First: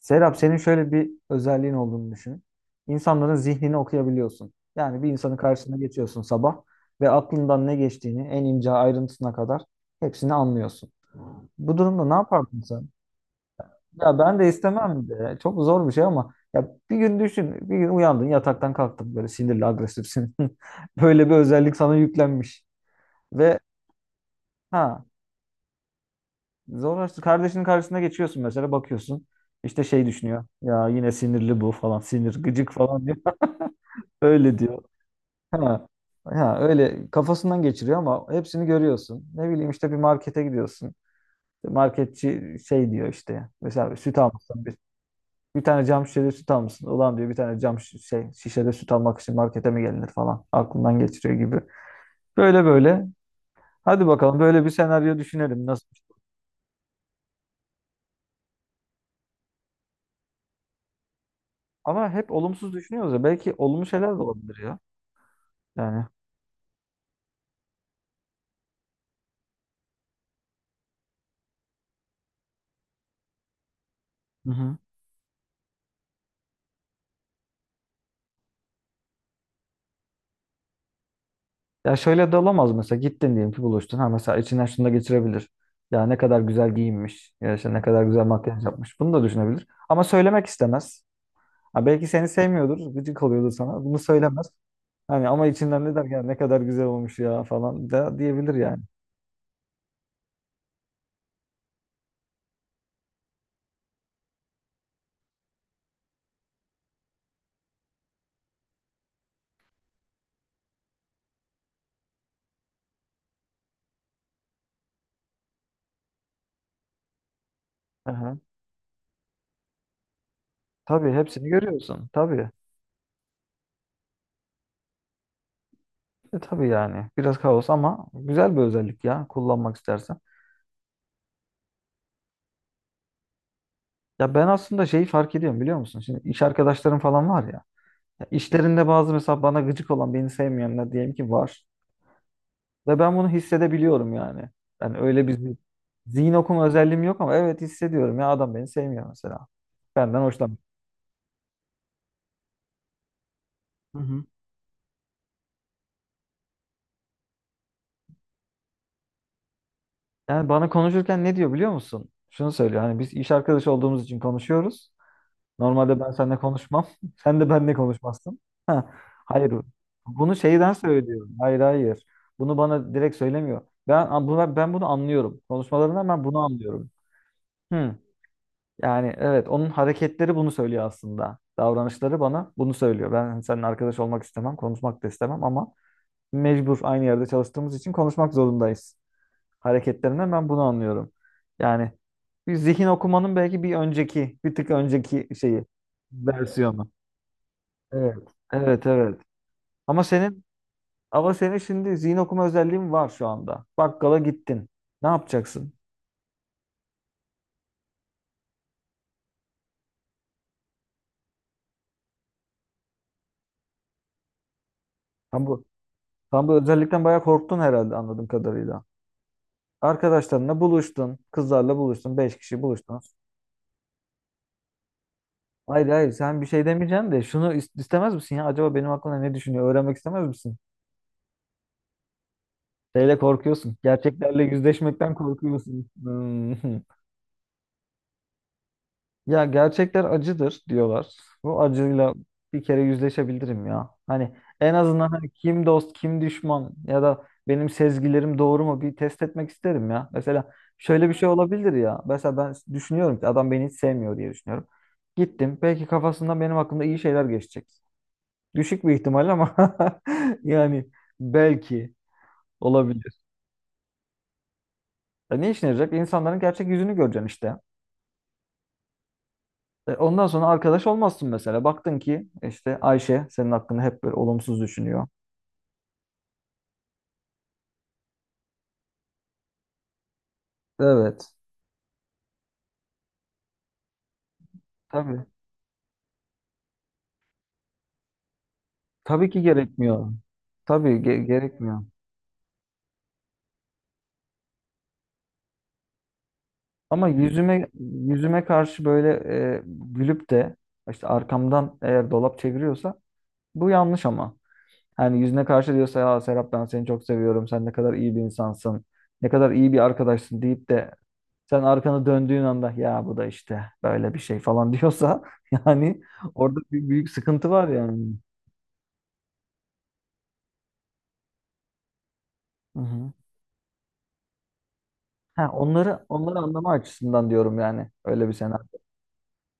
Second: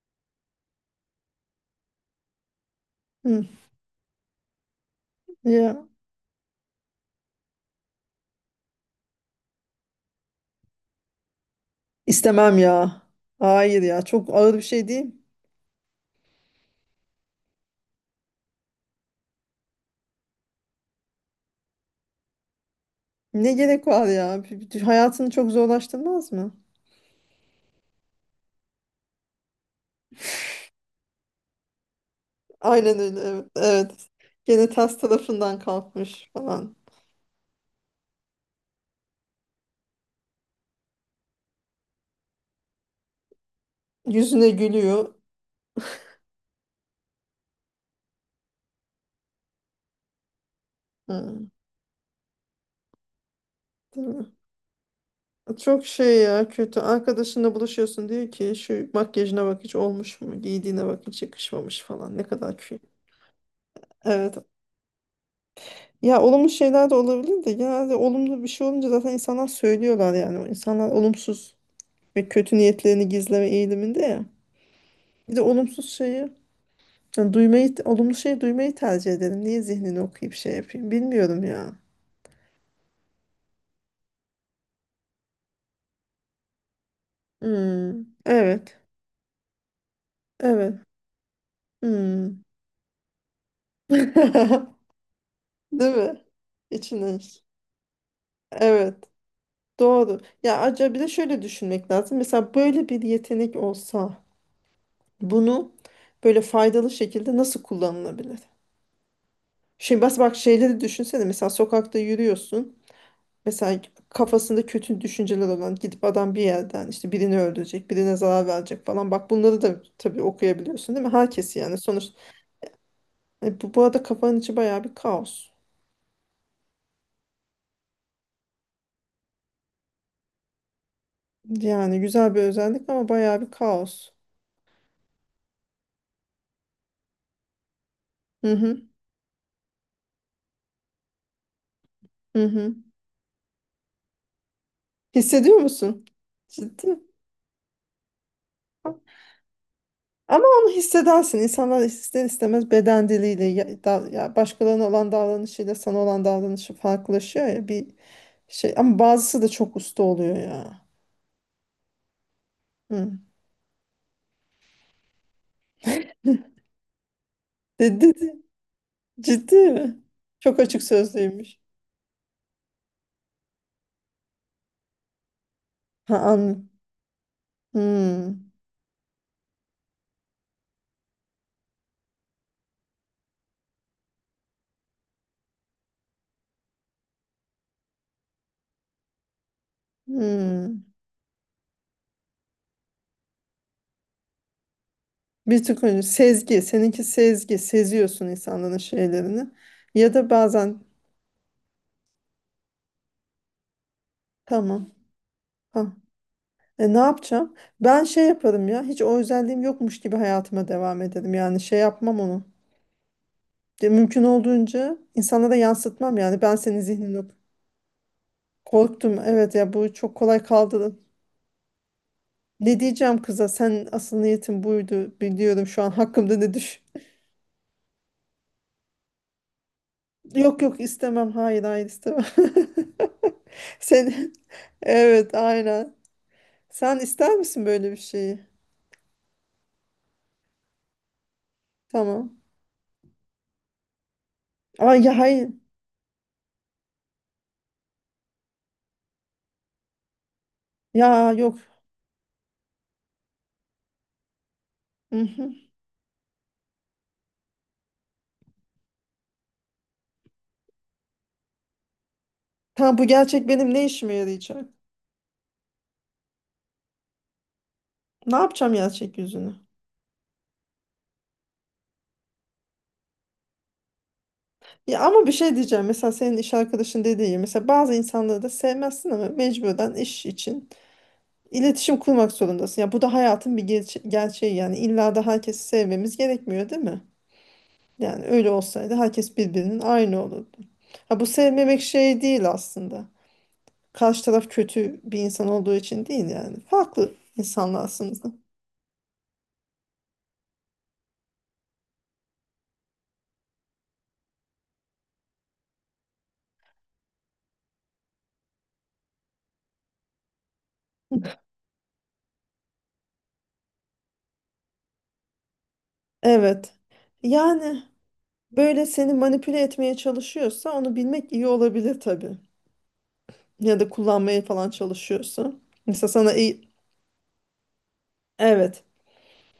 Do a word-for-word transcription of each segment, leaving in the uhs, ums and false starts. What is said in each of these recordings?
Serap senin şöyle bir özelliğin olduğunu düşün. İnsanların Hı, zihnini okuyabiliyorsun. Yani bir insanın karşısına ya geçiyorsun sabah ve aklından ne geçtiğini en ince ayrıntısına kadar hepsini anlıyorsun. Bu durumda ne istemem yapardın sen? ya. Hayır ya Ya çok ben de ağır bir şey istemem değil. de. Çok zor bir şey ama ya bir gün düşün. Bir gün uyandın yataktan kalktın böyle sinirli agresifsin. Böyle bir özellik sana yüklenmiş. Ne Ve gerek var ya? Bir- bir- ha, Hayatını çok zorlaştırmaz mı? zorlaştı. Kardeşinin karşısına geçiyorsun mesela bakıyorsun. İşte şey düşünüyor. Ya yine sinirli bu falan. Sinir gıcık Aynen falan diyor. öyle, evet. Evet. Öyle Gene diyor. ters tarafından Ha. kalkmış Ha, falan. öyle kafasından geçiriyor ama hepsini görüyorsun. Ne bileyim işte bir markete gidiyorsun. Marketçi şey diyor işte. Mesela bir süt Yüzüne almışsın. Bir, gülüyor. bir tane cam şişede süt almışsın. Ulan diyor bir tane cam şi- şey, şişede süt almak için markete mi gelinir falan. Aklından geçiriyor Hı, gibi. Böyle böyle. değil Hadi mi? bakalım böyle bir senaryo düşünelim. Nasıl? Çok şey ya, kötü. Arkadaşınla buluşuyorsun, diyor ki şu makyajına bak, hiç olmuş mu? Giydiğine bak, hiç yakışmamış Ama falan. Ne hep kadar olumsuz kötü. düşünüyoruz ya. Belki olumlu şeyler de Evet. olabilir ya. Yani. Ya olumlu şeyler de olabilir de genelde olumlu bir şey olunca zaten insanlar söylüyorlar yani. İnsanlar olumsuz ve kötü niyetlerini gizleme eğiliminde ya. Hı hı. Bir de olumsuz şeyi, yani duymayı, olumlu şeyi duymayı tercih edelim. Niye zihnini okuyup şey yapayım? Bilmiyorum ya. Ya şöyle de olamaz mesela gittin diyelim ki buluştun. Ha mesela içinden şunu da geçirebilir. Ya ne kadar güzel giyinmiş. Ya işte ne Hmm, kadar güzel makyaj evet, yapmış. Bunu da düşünebilir. Ama söylemek evet. istemez. Ha belki seni Hmm. sevmiyordur. Gıcık oluyordur sana. Bunu söylemez. Hani ama içinden ne Değil der ya mi? ne kadar güzel İçine. olmuş ya İş. falan da diyebilir yani. Evet, doğru. Ya acaba bir de şöyle düşünmek lazım. Mesela böyle bir yetenek olsa bunu böyle faydalı şekilde nasıl kullanılabilir? Şimdi bas bak, şeyleri düşünsene. Mesela sokakta yürüyorsun. Mesela kafasında kötü düşünceler olan gidip adam bir yerden işte birini öldürecek, birine Aha. zarar verecek falan. Bak, bunları da tabii okuyabiliyorsun değil Tabii mi? hepsini Herkesi yani sonuç. görüyorsun. Tabii. Hani bu, bu arada kafanın içi bayağı bir kaos. E, tabii yani. Biraz kaos ama güzel bir özellik ya kullanmak istersen. Yani güzel bir özellik ama bayağı bir kaos. Ya ben aslında şeyi fark ediyorum biliyor musun? Şimdi iş arkadaşlarım falan var ya. Ya Hı hı, İşlerinde bazı mesela bana gıcık olan, beni sevmeyenler diyelim ki var. hı hı. Ve ben bunu hissedebiliyorum yani. Ben öyle bir zi- Hissediyor musun? zihin okuma Ciddi. özelliğim yok ama evet hissediyorum ya adam beni sevmiyor mesela. Benden Ama hoşlanmıyor. onu hissedersin. İnsanlar ister istemez beden diliyle ya, Hı da- hı. ya başkalarına olan davranışıyla sana olan davranışı farklılaşıyor ya bir şey. Ama bazısı da çok usta oluyor Yani bana ya. konuşurken ne diyor biliyor musun? Şunu söylüyor hani biz Hı. iş arkadaşı olduğumuz için konuşuyoruz. Normalde ben seninle konuşmam. Sen de benimle Dedi. konuşmazsın. Ha, hayır. Ciddi mi? Bunu Çok şeyden açık söylüyor. sözlüymüş. Hayır hayır. Bunu bana direkt söylemiyor. Ben, ben bunu anlıyorum. Konuşmalarından Ha, ben bunu anladım. anlıyorum. Hmm. Hmm. Yani evet onun hareketleri bunu söylüyor aslında. Davranışları bana bunu söylüyor. Ben hani, seninle arkadaş olmak istemem, konuşmak da istemem ama mecbur aynı yerde çalıştığımız için konuşmak zorundayız. Hareketlerinden ben bunu Hmm. anlıyorum. Yani bir zihin okumanın belki bir önceki, bir tık önceki şeyi, Bir tık önce sezgi. versiyonu. Seninki sezgi. Seziyorsun Evet. insanların Evet, evet. şeylerini. Ama Ya da senin bazen ama senin şimdi zihin okuma özelliğin var şu anda. Bakkala gittin. tamam. Ne yapacaksın? Ha. E, ne yapacağım? Ben şey yaparım ya. Hiç o özelliğim yokmuş gibi hayatıma devam ederim. Yani şey yapmam onu. Ya, mümkün olduğunca Tam insanlara bu yansıtmam yani. tam bu Ben senin özellikten zihnini bayağı ok- korktun herhalde anladığım kadarıyla. Korktum. Evet ya, bu çok kolay Arkadaşlarınla kaldırın. buluştun. Kızlarla buluştun. Beş kişi Ne buluştunuz. diyeceğim kıza? Sen asıl niyetin buydu. Biliyorum şu Hayır an hayır hakkımda sen bir ne şey düşün. demeyeceksin de şunu is- istemez misin ya? Acaba benim hakkında ne düşünüyor? Öğrenmek istemez misin? Yok yok, istemem. Hayır hayır, istemem. Şeyle korkuyorsun. Sen Gerçeklerle yüzleşmekten evet, korkuyorsun. aynen. Hmm. Sen ister misin böyle bir şeyi? Ya gerçekler acıdır diyorlar. Bu acıyla Tamam. bir kere yüzleşebilirim ya. Hani en Ay azından ya, hani hayır. kim dost kim düşman ya da benim sezgilerim doğru mu bir test etmek isterim ya. Mesela şöyle bir şey Ya yok. olabilir ya. Mesela ben düşünüyorum ki adam beni hiç sevmiyor diye düşünüyorum. Gittim. Mhm. Belki kafasından benim hakkında iyi şeyler geçecek. Düşük bir ihtimal ama yani belki Tamam, bu olabilir. gerçek benim ne işime yarayacak? Ya ne işine yarayacak? İnsanların gerçek yüzünü göreceksin işte. Ne yapacağım gerçek yüzünü? E, Ondan sonra arkadaş olmazsın mesela. Baktın ki işte Ayşe senin hakkında hep böyle olumsuz Ya düşünüyor. ama bir şey diyeceğim. Mesela senin iş arkadaşın dediği gibi. Mesela bazı insanları da sevmezsin ama mecburen iş için Evet. iletişim kurmak zorundasın. Ya bu da hayatın bir gerçe- gerçeği yani. İlla da Tabii. herkesi sevmemiz gerekmiyor değil mi? Yani öyle olsaydı Tabii herkes ki birbirinin gerekmiyor. aynı olurdu. Tabii Ha, ge- bu gerekmiyor. sevmemek şey değil aslında. Karşı taraf kötü bir insan olduğu için değil yani. Ama Farklı yüzüme insanlarsınız da. yüzüme karşı böyle e, gülüp de işte arkamdan eğer dolap çeviriyorsa bu yanlış ama. Hani yüzüne karşı diyorsa ya Serap ben seni çok seviyorum. Sen ne kadar iyi bir insansın. Ne kadar iyi bir arkadaşsın deyip de sen arkanı döndüğün anda ya bu da işte böyle bir şey falan diyorsa yani orada Evet. bir büyük sıkıntı var Yani yani. böyle seni manipüle etmeye çalışıyorsa onu bilmek iyi olabilir tabii. Hı hı. Ya da kullanmaya falan Ha, çalışıyorsa. onları Mesela sana onları iyi... anlama açısından diyorum yani. Öyle bir senaryo Evet.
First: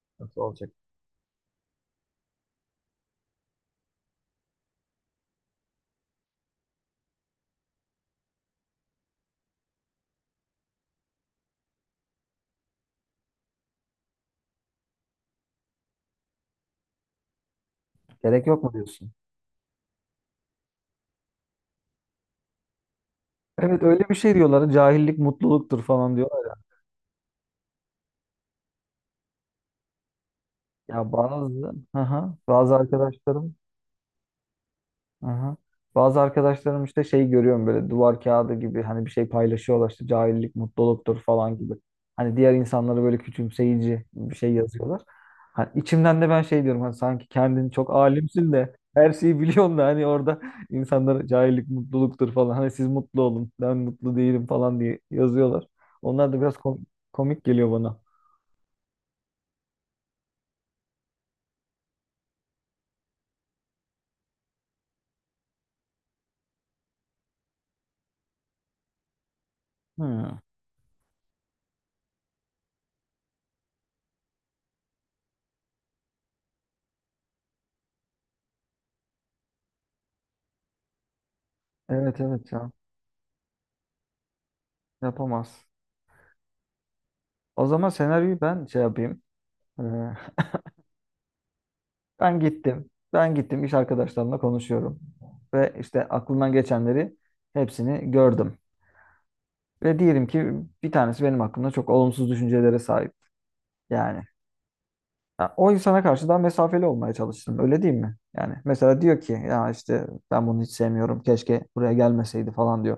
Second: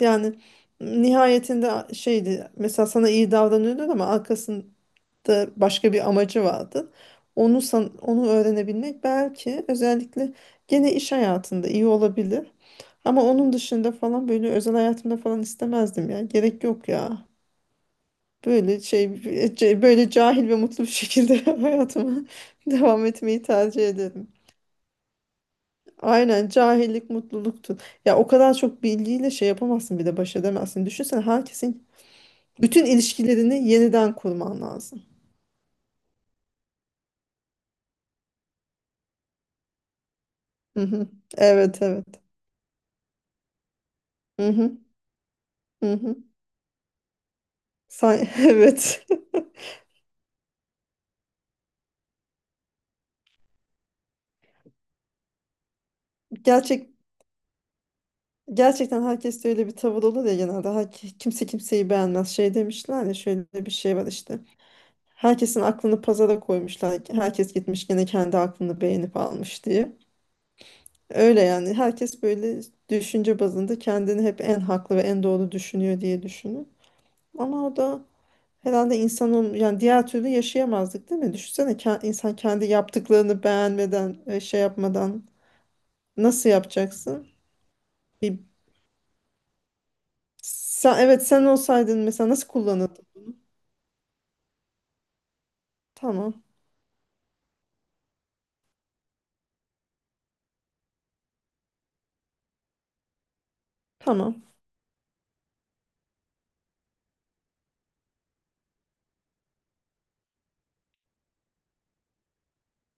Yani nasıl olacak? nihayetinde şeydi. Mesela sana iyi davranıyordu ama arkasın da başka bir amacı vardı. Onu san- onu öğrenebilmek belki özellikle gene iş hayatında iyi olabilir. Ama onun dışında falan böyle özel hayatımda falan istemezdim ya. Gerek yok ya. Gerek yok mu Böyle şey diyorsun? ce- böyle cahil ve mutlu bir şekilde hayatıma devam etmeyi Evet tercih öyle bir ederim. şey diyorlar. Cahillik mutluluktur falan diyorlar Aynen, ya. cahillik mutluluktu. Ya o kadar çok bilgiyle şey yapamazsın, bir de baş edemezsin. Ya Düşünsene, bazı herkesin hı hı, bazı bütün arkadaşlarım. ilişkilerini yeniden kurman lazım. Aha. Bazı arkadaşlarım işte şey görüyorum böyle duvar kağıdı gibi hani bir şey paylaşıyorlar işte cahillik Hı hı. mutluluktur falan gibi. Evet evet. Hani diğer insanları böyle küçümseyici bir Hı şey hı. yazıyorlar. Hani Hı hı. içimden de ben şey diyorum hani sanki kendini çok Sen, alimsin de evet. her şeyi biliyorsun da hani orada insanlara cahillik mutluluktur falan hani siz mutlu olun ben mutlu değilim falan diye yazıyorlar. Onlar da biraz kom- Gerçek komik geliyor bana. gerçekten herkes de öyle bir tavır olur ya genelde. Herke- kimse kimseyi beğenmez. Şey demişler ya, şöyle bir şey var işte. Herkesin aklını pazara koymuşlar. Herkes gitmiş gene kendi aklını beğenip almış diye. Hmm. Öyle yani. Herkes böyle düşünce bazında kendini hep en haklı ve en doğru düşünüyor diye düşünür. Ama o da herhalde insanın yani diğer türlü yaşayamazdık değil mi? Düşünsene, ke- Evet insan evet kendi ya yaptıklarını beğenmeden e, şey yapmadan yapamaz. nasıl yapacaksın? O zaman senaryoyu ben şey yapayım. Sen, evet, sen olsaydın mesela Ben nasıl gittim. kullanırdın? Ben gittim. İş arkadaşlarımla konuşuyorum. Ve işte Tamam. aklımdan geçenleri hepsini gördüm. Ve diyelim ki bir tanesi benim hakkımda çok olumsuz düşüncelere sahip. Yani Tamam. ya o insana karşı daha mesafeli olmaya çalıştım. Öyle değil mi? Yani mesela diyor ki ya işte ben bunu hiç sevmiyorum. Keşke buraya gelmeseydi falan diyor.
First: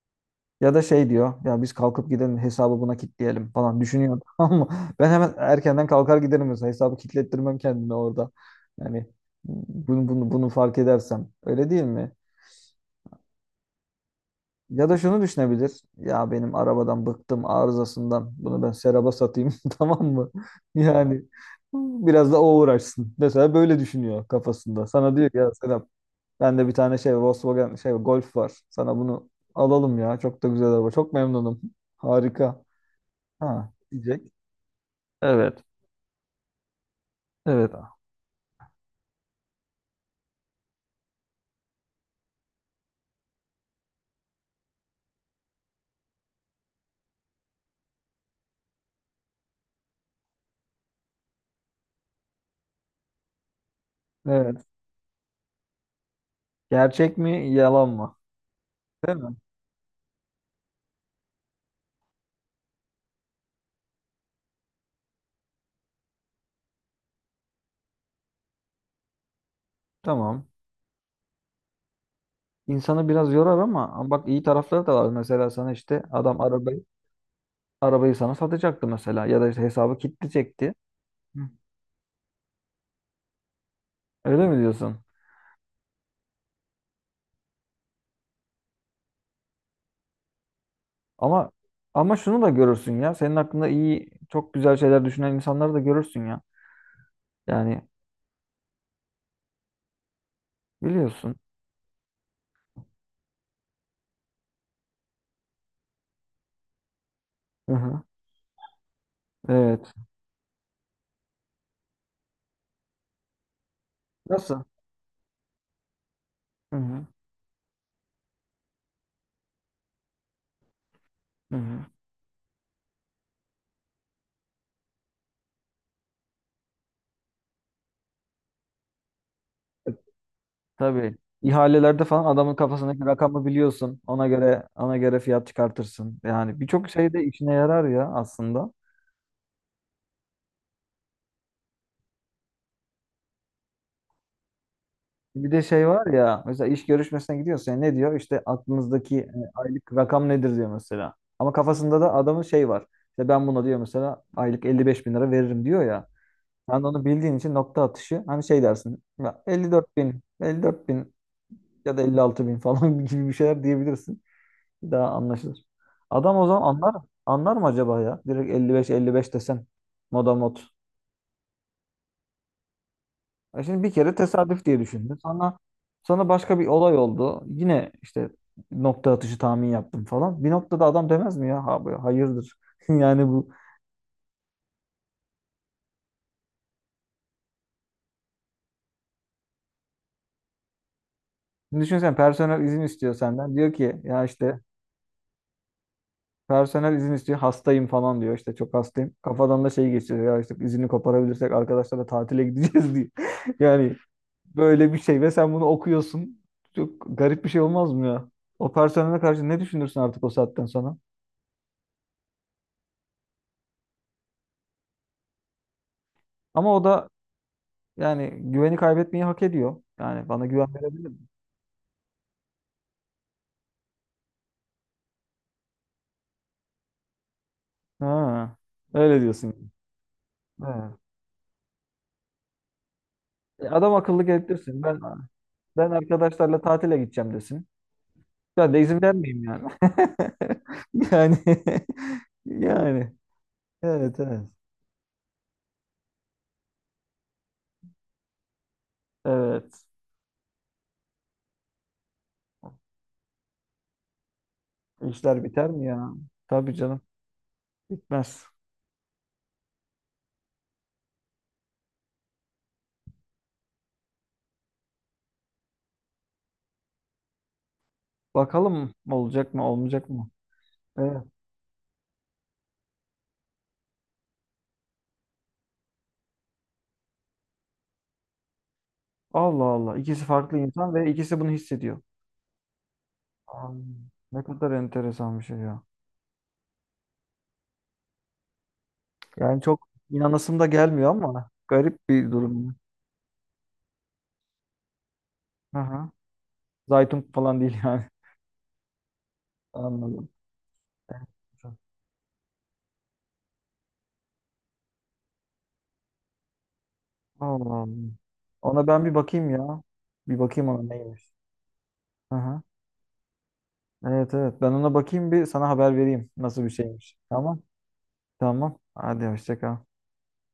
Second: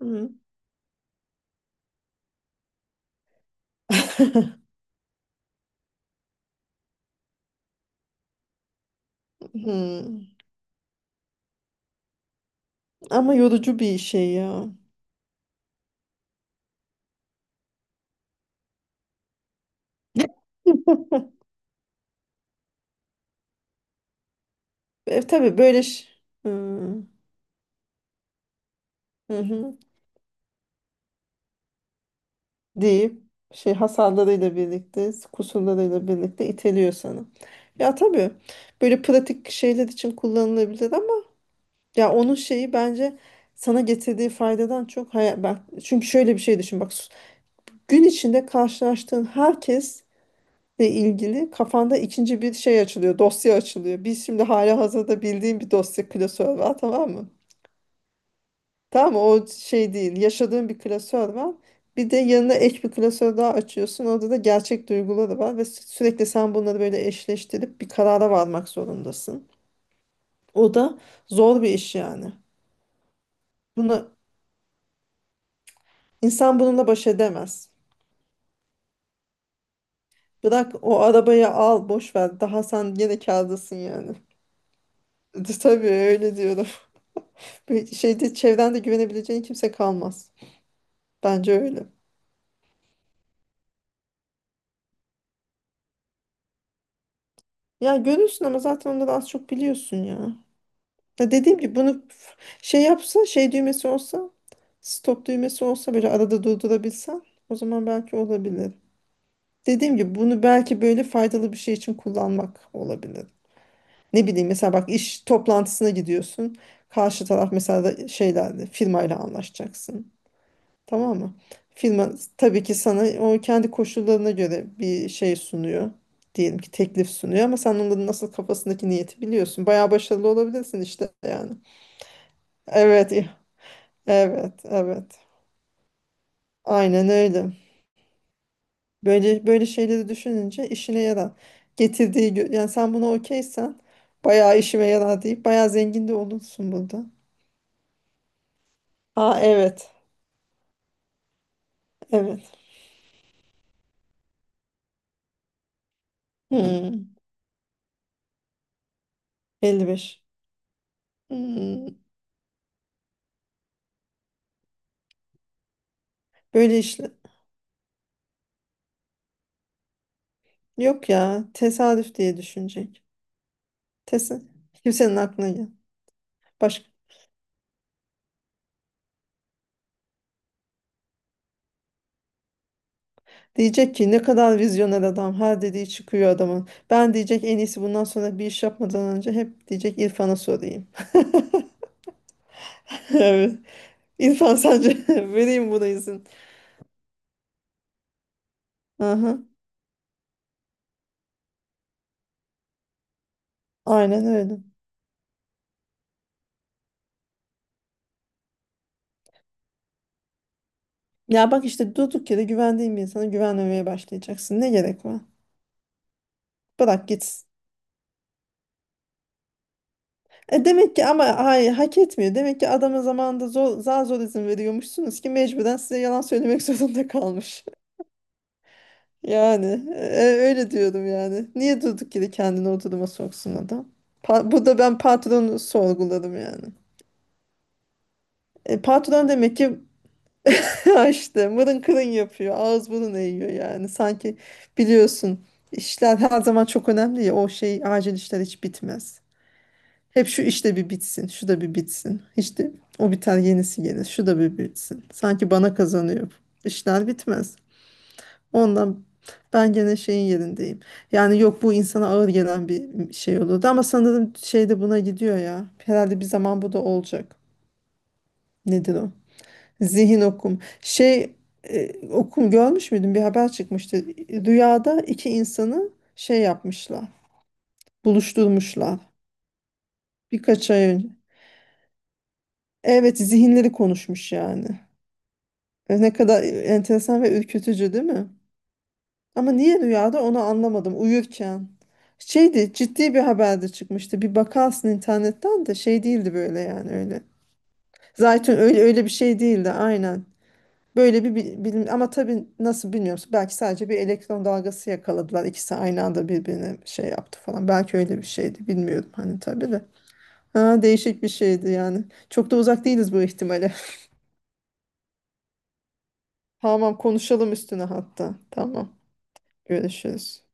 Hı. Ya da şey diyor ya biz kalkıp gidelim hesabı buna kilitleyelim falan düşünüyor. Ama ben hemen erkenden kalkar giderim mesela hesabı kilitlettirmem kendime orada. Yani bunu, Hı. bunu, bunu fark edersem öyle değil mi? Ama yorucu bir şey ya. Ya da şunu düşünebilir. Ya benim arabadan bıktım arızasından bunu ben Serap'a satayım tamam mı? Yani biraz da o uğraşsın. Mesela böyle düşünüyor kafasında. Sana E, diyor ki, ya tabii böyle Serap ş- Hı, bende bir tane şey Volkswagen şey Golf var. Sana bunu hı hı. alalım ya çok da güzel araba çok memnunum. Harika. Deyip Ha, şey diyecek. hasarlarıyla birlikte, Evet. kusurlarıyla birlikte iteliyor sana. Evet. Ya tabii böyle pratik şeyler için kullanılabilir ama ya onun şeyi bence sana getirdiği faydadan çok hayal, bak çünkü şöyle bir şey düşün bak, gün içinde karşılaştığın herkes ile ilgili kafanda ikinci bir şey açılıyor, dosya açılıyor. Biz şimdi Evet. hala hazırda bildiğim bir dosya klasör var, tamam Gerçek mı? mi, yalan mı? Tamam Değil mı? mi? O şey değil, yaşadığın bir klasör var. Bir de yanına ek bir klasör daha açıyorsun. Orada da gerçek duyguları var ve sü- sürekli sen bunları böyle eşleştirip bir karara varmak zorundasın. Tamam. O da zor bir iş yani. İnsanı biraz yorar ama ama Bunu bak iyi tarafları da var. Mesela sana işte adam insan arabayı bununla baş edemez. arabayı sana satacaktı mesela ya da işte hesabı Bırak kilitleyecekti. o Hı. arabayı, al boş ver. Daha sen gene kârdasın yani. Öyle mi diyorsun? Tabii öyle diyorum. Ve şeyde çevrende güvenebileceğin kimse kalmaz. Ama Bence öyle. ama şunu da görürsün ya. Senin hakkında iyi, çok güzel şeyler düşünen insanları da görürsün ya. Yani Ya görürsün ama zaten onları az çok biliyorsun ya. Ya biliyorsun. dediğim gibi bunu f- şey yapsa, şey düğmesi olsa, stop düğmesi olsa, böyle arada durdurabilsen, o Hı zaman hı. belki olabilir. Evet. Dediğim gibi bunu belki böyle faydalı bir şey için kullanmak olabilir. Ne bileyim, Nasıl? mesela bak iş toplantısına gidiyorsun. Hı hı. Karşı taraf mesela da şeylerle firmayla anlaşacaksın. Tamam mı? Hı hı. Firma tabii ki sana o kendi koşullarına göre bir şey sunuyor. Diyelim ki teklif sunuyor ama sen onların nasıl kafasındaki niyeti biliyorsun. Bayağı başarılı olabilirsin işte Tabii. yani. İhalelerde falan adamın kafasındaki Evet, eh, rakamı biliyorsun. Ona evet, göre ona evet. göre fiyat çıkartırsın. Yani birçok Aynen şey de öyle. işine yarar ya aslında. Böyle böyle şeyleri düşününce işine yarar. Getirdiği gö- yani sen buna okeysen bayağı işime yarar deyip Bir de bayağı şey var zengin de ya mesela olursun iş burada. görüşmesine gidiyorsun. Ya, ne diyor? İşte aklınızdaki e, Ha evet. aylık rakam nedir diyor mesela. Ama kafasında da adamın Evet. şey var. İşte ben buna diyor mesela aylık elli beş bin lira veririm diyor ya. Sen de onu Hmm, bildiğin için nokta atışı hani şey dersin. Ya elli dört bin, elli beş. elli dört bin Hmm, ya da elli altı bin falan gibi bir şeyler diyebilirsin. Bir daha anlaşılır. Adam o zaman böyle anlar işler. anlar mı acaba ya? Direkt elli beş elli beş desen moda mod. Yok ya, tesadüf diye düşünecek. E şimdi bir kere Tesadüf. tesadüf diye Kimsenin düşündüm. aklına Sonra gel. sonra başka bir Başka. olay oldu. Yine işte nokta atışı tahmin yaptım falan. Bir noktada adam demez mi ya? Ha, bu- hayırdır. Yani bu. Diyecek ki ne kadar vizyoner adam. Her dediği çıkıyor adamın. Ben diyecek, en iyisi bundan sonra bir iş yapmadan önce hep diyecek İrfan'a sorayım. Şimdi düşünsen personel izin istiyor Evet. senden. Diyor ki ya İrfan işte sence vereyim buna izin. personel izin istiyor. Hastayım falan diyor. İşte çok hastayım. Aha, Kafadan da şey geçiyor. Ya işte izini koparabilirsek arkadaşlarla tatile gideceğiz diyor. Yani aynen öyle. böyle bir şey ve sen bunu okuyorsun. Çok garip bir şey olmaz mı ya? O personele karşı ne düşünürsün artık o saatten sonra? Ya bak işte, durduk yere güvendiğin bir insana güvenmemeye başlayacaksın. Ne gerek var? Ama o da Bırak gitsin. yani güveni kaybetmeyi hak ediyor. Yani bana E güven demek ki, verebilir mi? ama hayır, hak etmiyor. Demek ki adama zamanında zor, zar zor izin veriyormuşsunuz ki mecburen size yalan söylemek zorunda kalmış. Ha, öyle Yani diyorsun. e, öyle Ha. diyorum yani. Niye durduk yere kendini o duruma soksun E, adam? Adam akıllı Pa- Burada getirsin. ben Ben patronu ben sorguladım arkadaşlarla yani. tatile gideceğim desin. Ben E, de izin patron vermeyeyim demek yani. ki Yani işte mırın kırın yapıyor. Ağız yani burun eğiyor yani. evet Sanki evet. biliyorsun, işler her zaman çok önemli ya. O şey acil işler hiç bitmez. Evet. Hep şu işte bir bitsin, şu da bir bitsin. İşte o biter yenisi gelir, şu da bir bitsin. İşler Sanki biter bana mi ya? kazanıyor. Tabii canım. İşler bitmez. Bitmez. Ondan ben gene şeyin yerindeyim. Yani yok, bu insana ağır gelen bir şey olurdu ama sanırım şey de buna gidiyor ya. Herhalde bir zaman bu da olacak. Bakalım Nedir o? olacak mı olmayacak Zihin mı? okum. Evet. Şey e, okum görmüş müydün? Bir haber çıkmıştı. Rüyada iki insanı şey yapmışlar, buluşturmuşlar. Allah Allah. İkisi farklı Birkaç ay insan önce. ve ikisi bunu hissediyor. Evet, zihinleri Ay, konuşmuş ne kadar yani. enteresan bir şey ya. E, ne kadar enteresan ve ürkütücü değil mi? Ama Yani niye çok rüyada onu inanasım da anlamadım gelmiyor ama uyurken. garip bir Şeydi, durum. ciddi bir haberde çıkmıştı. Bir bakarsın internetten de Hı şey hı. değildi, böyle yani öyle. Zaytun falan değil yani. Zaten öyle öyle bir şey değildi, aynen. Anladım. Böyle bir bi- Enteresan. bilim ama tabii nasıl bilmiyorum. Belki sadece bir elektron dalgası yakaladılar. İkisi aynı anda birbirine şey yaptı falan. Allah Allah. Belki öyle bir şeydi, Ona ben bilmiyorum bir hani bakayım tabii de. ya. Bir bakayım Ha, ona değişik bir neymiş. şeydi yani. Hı Çok da hı. uzak değiliz bu ihtimale. Evet evet. Ben ona bakayım bir sana haber vereyim nasıl bir Tamam, şeymiş. konuşalım Tamam. üstüne hatta. Tamam. Tamam, Hadi hoşça kal. görüşürüz.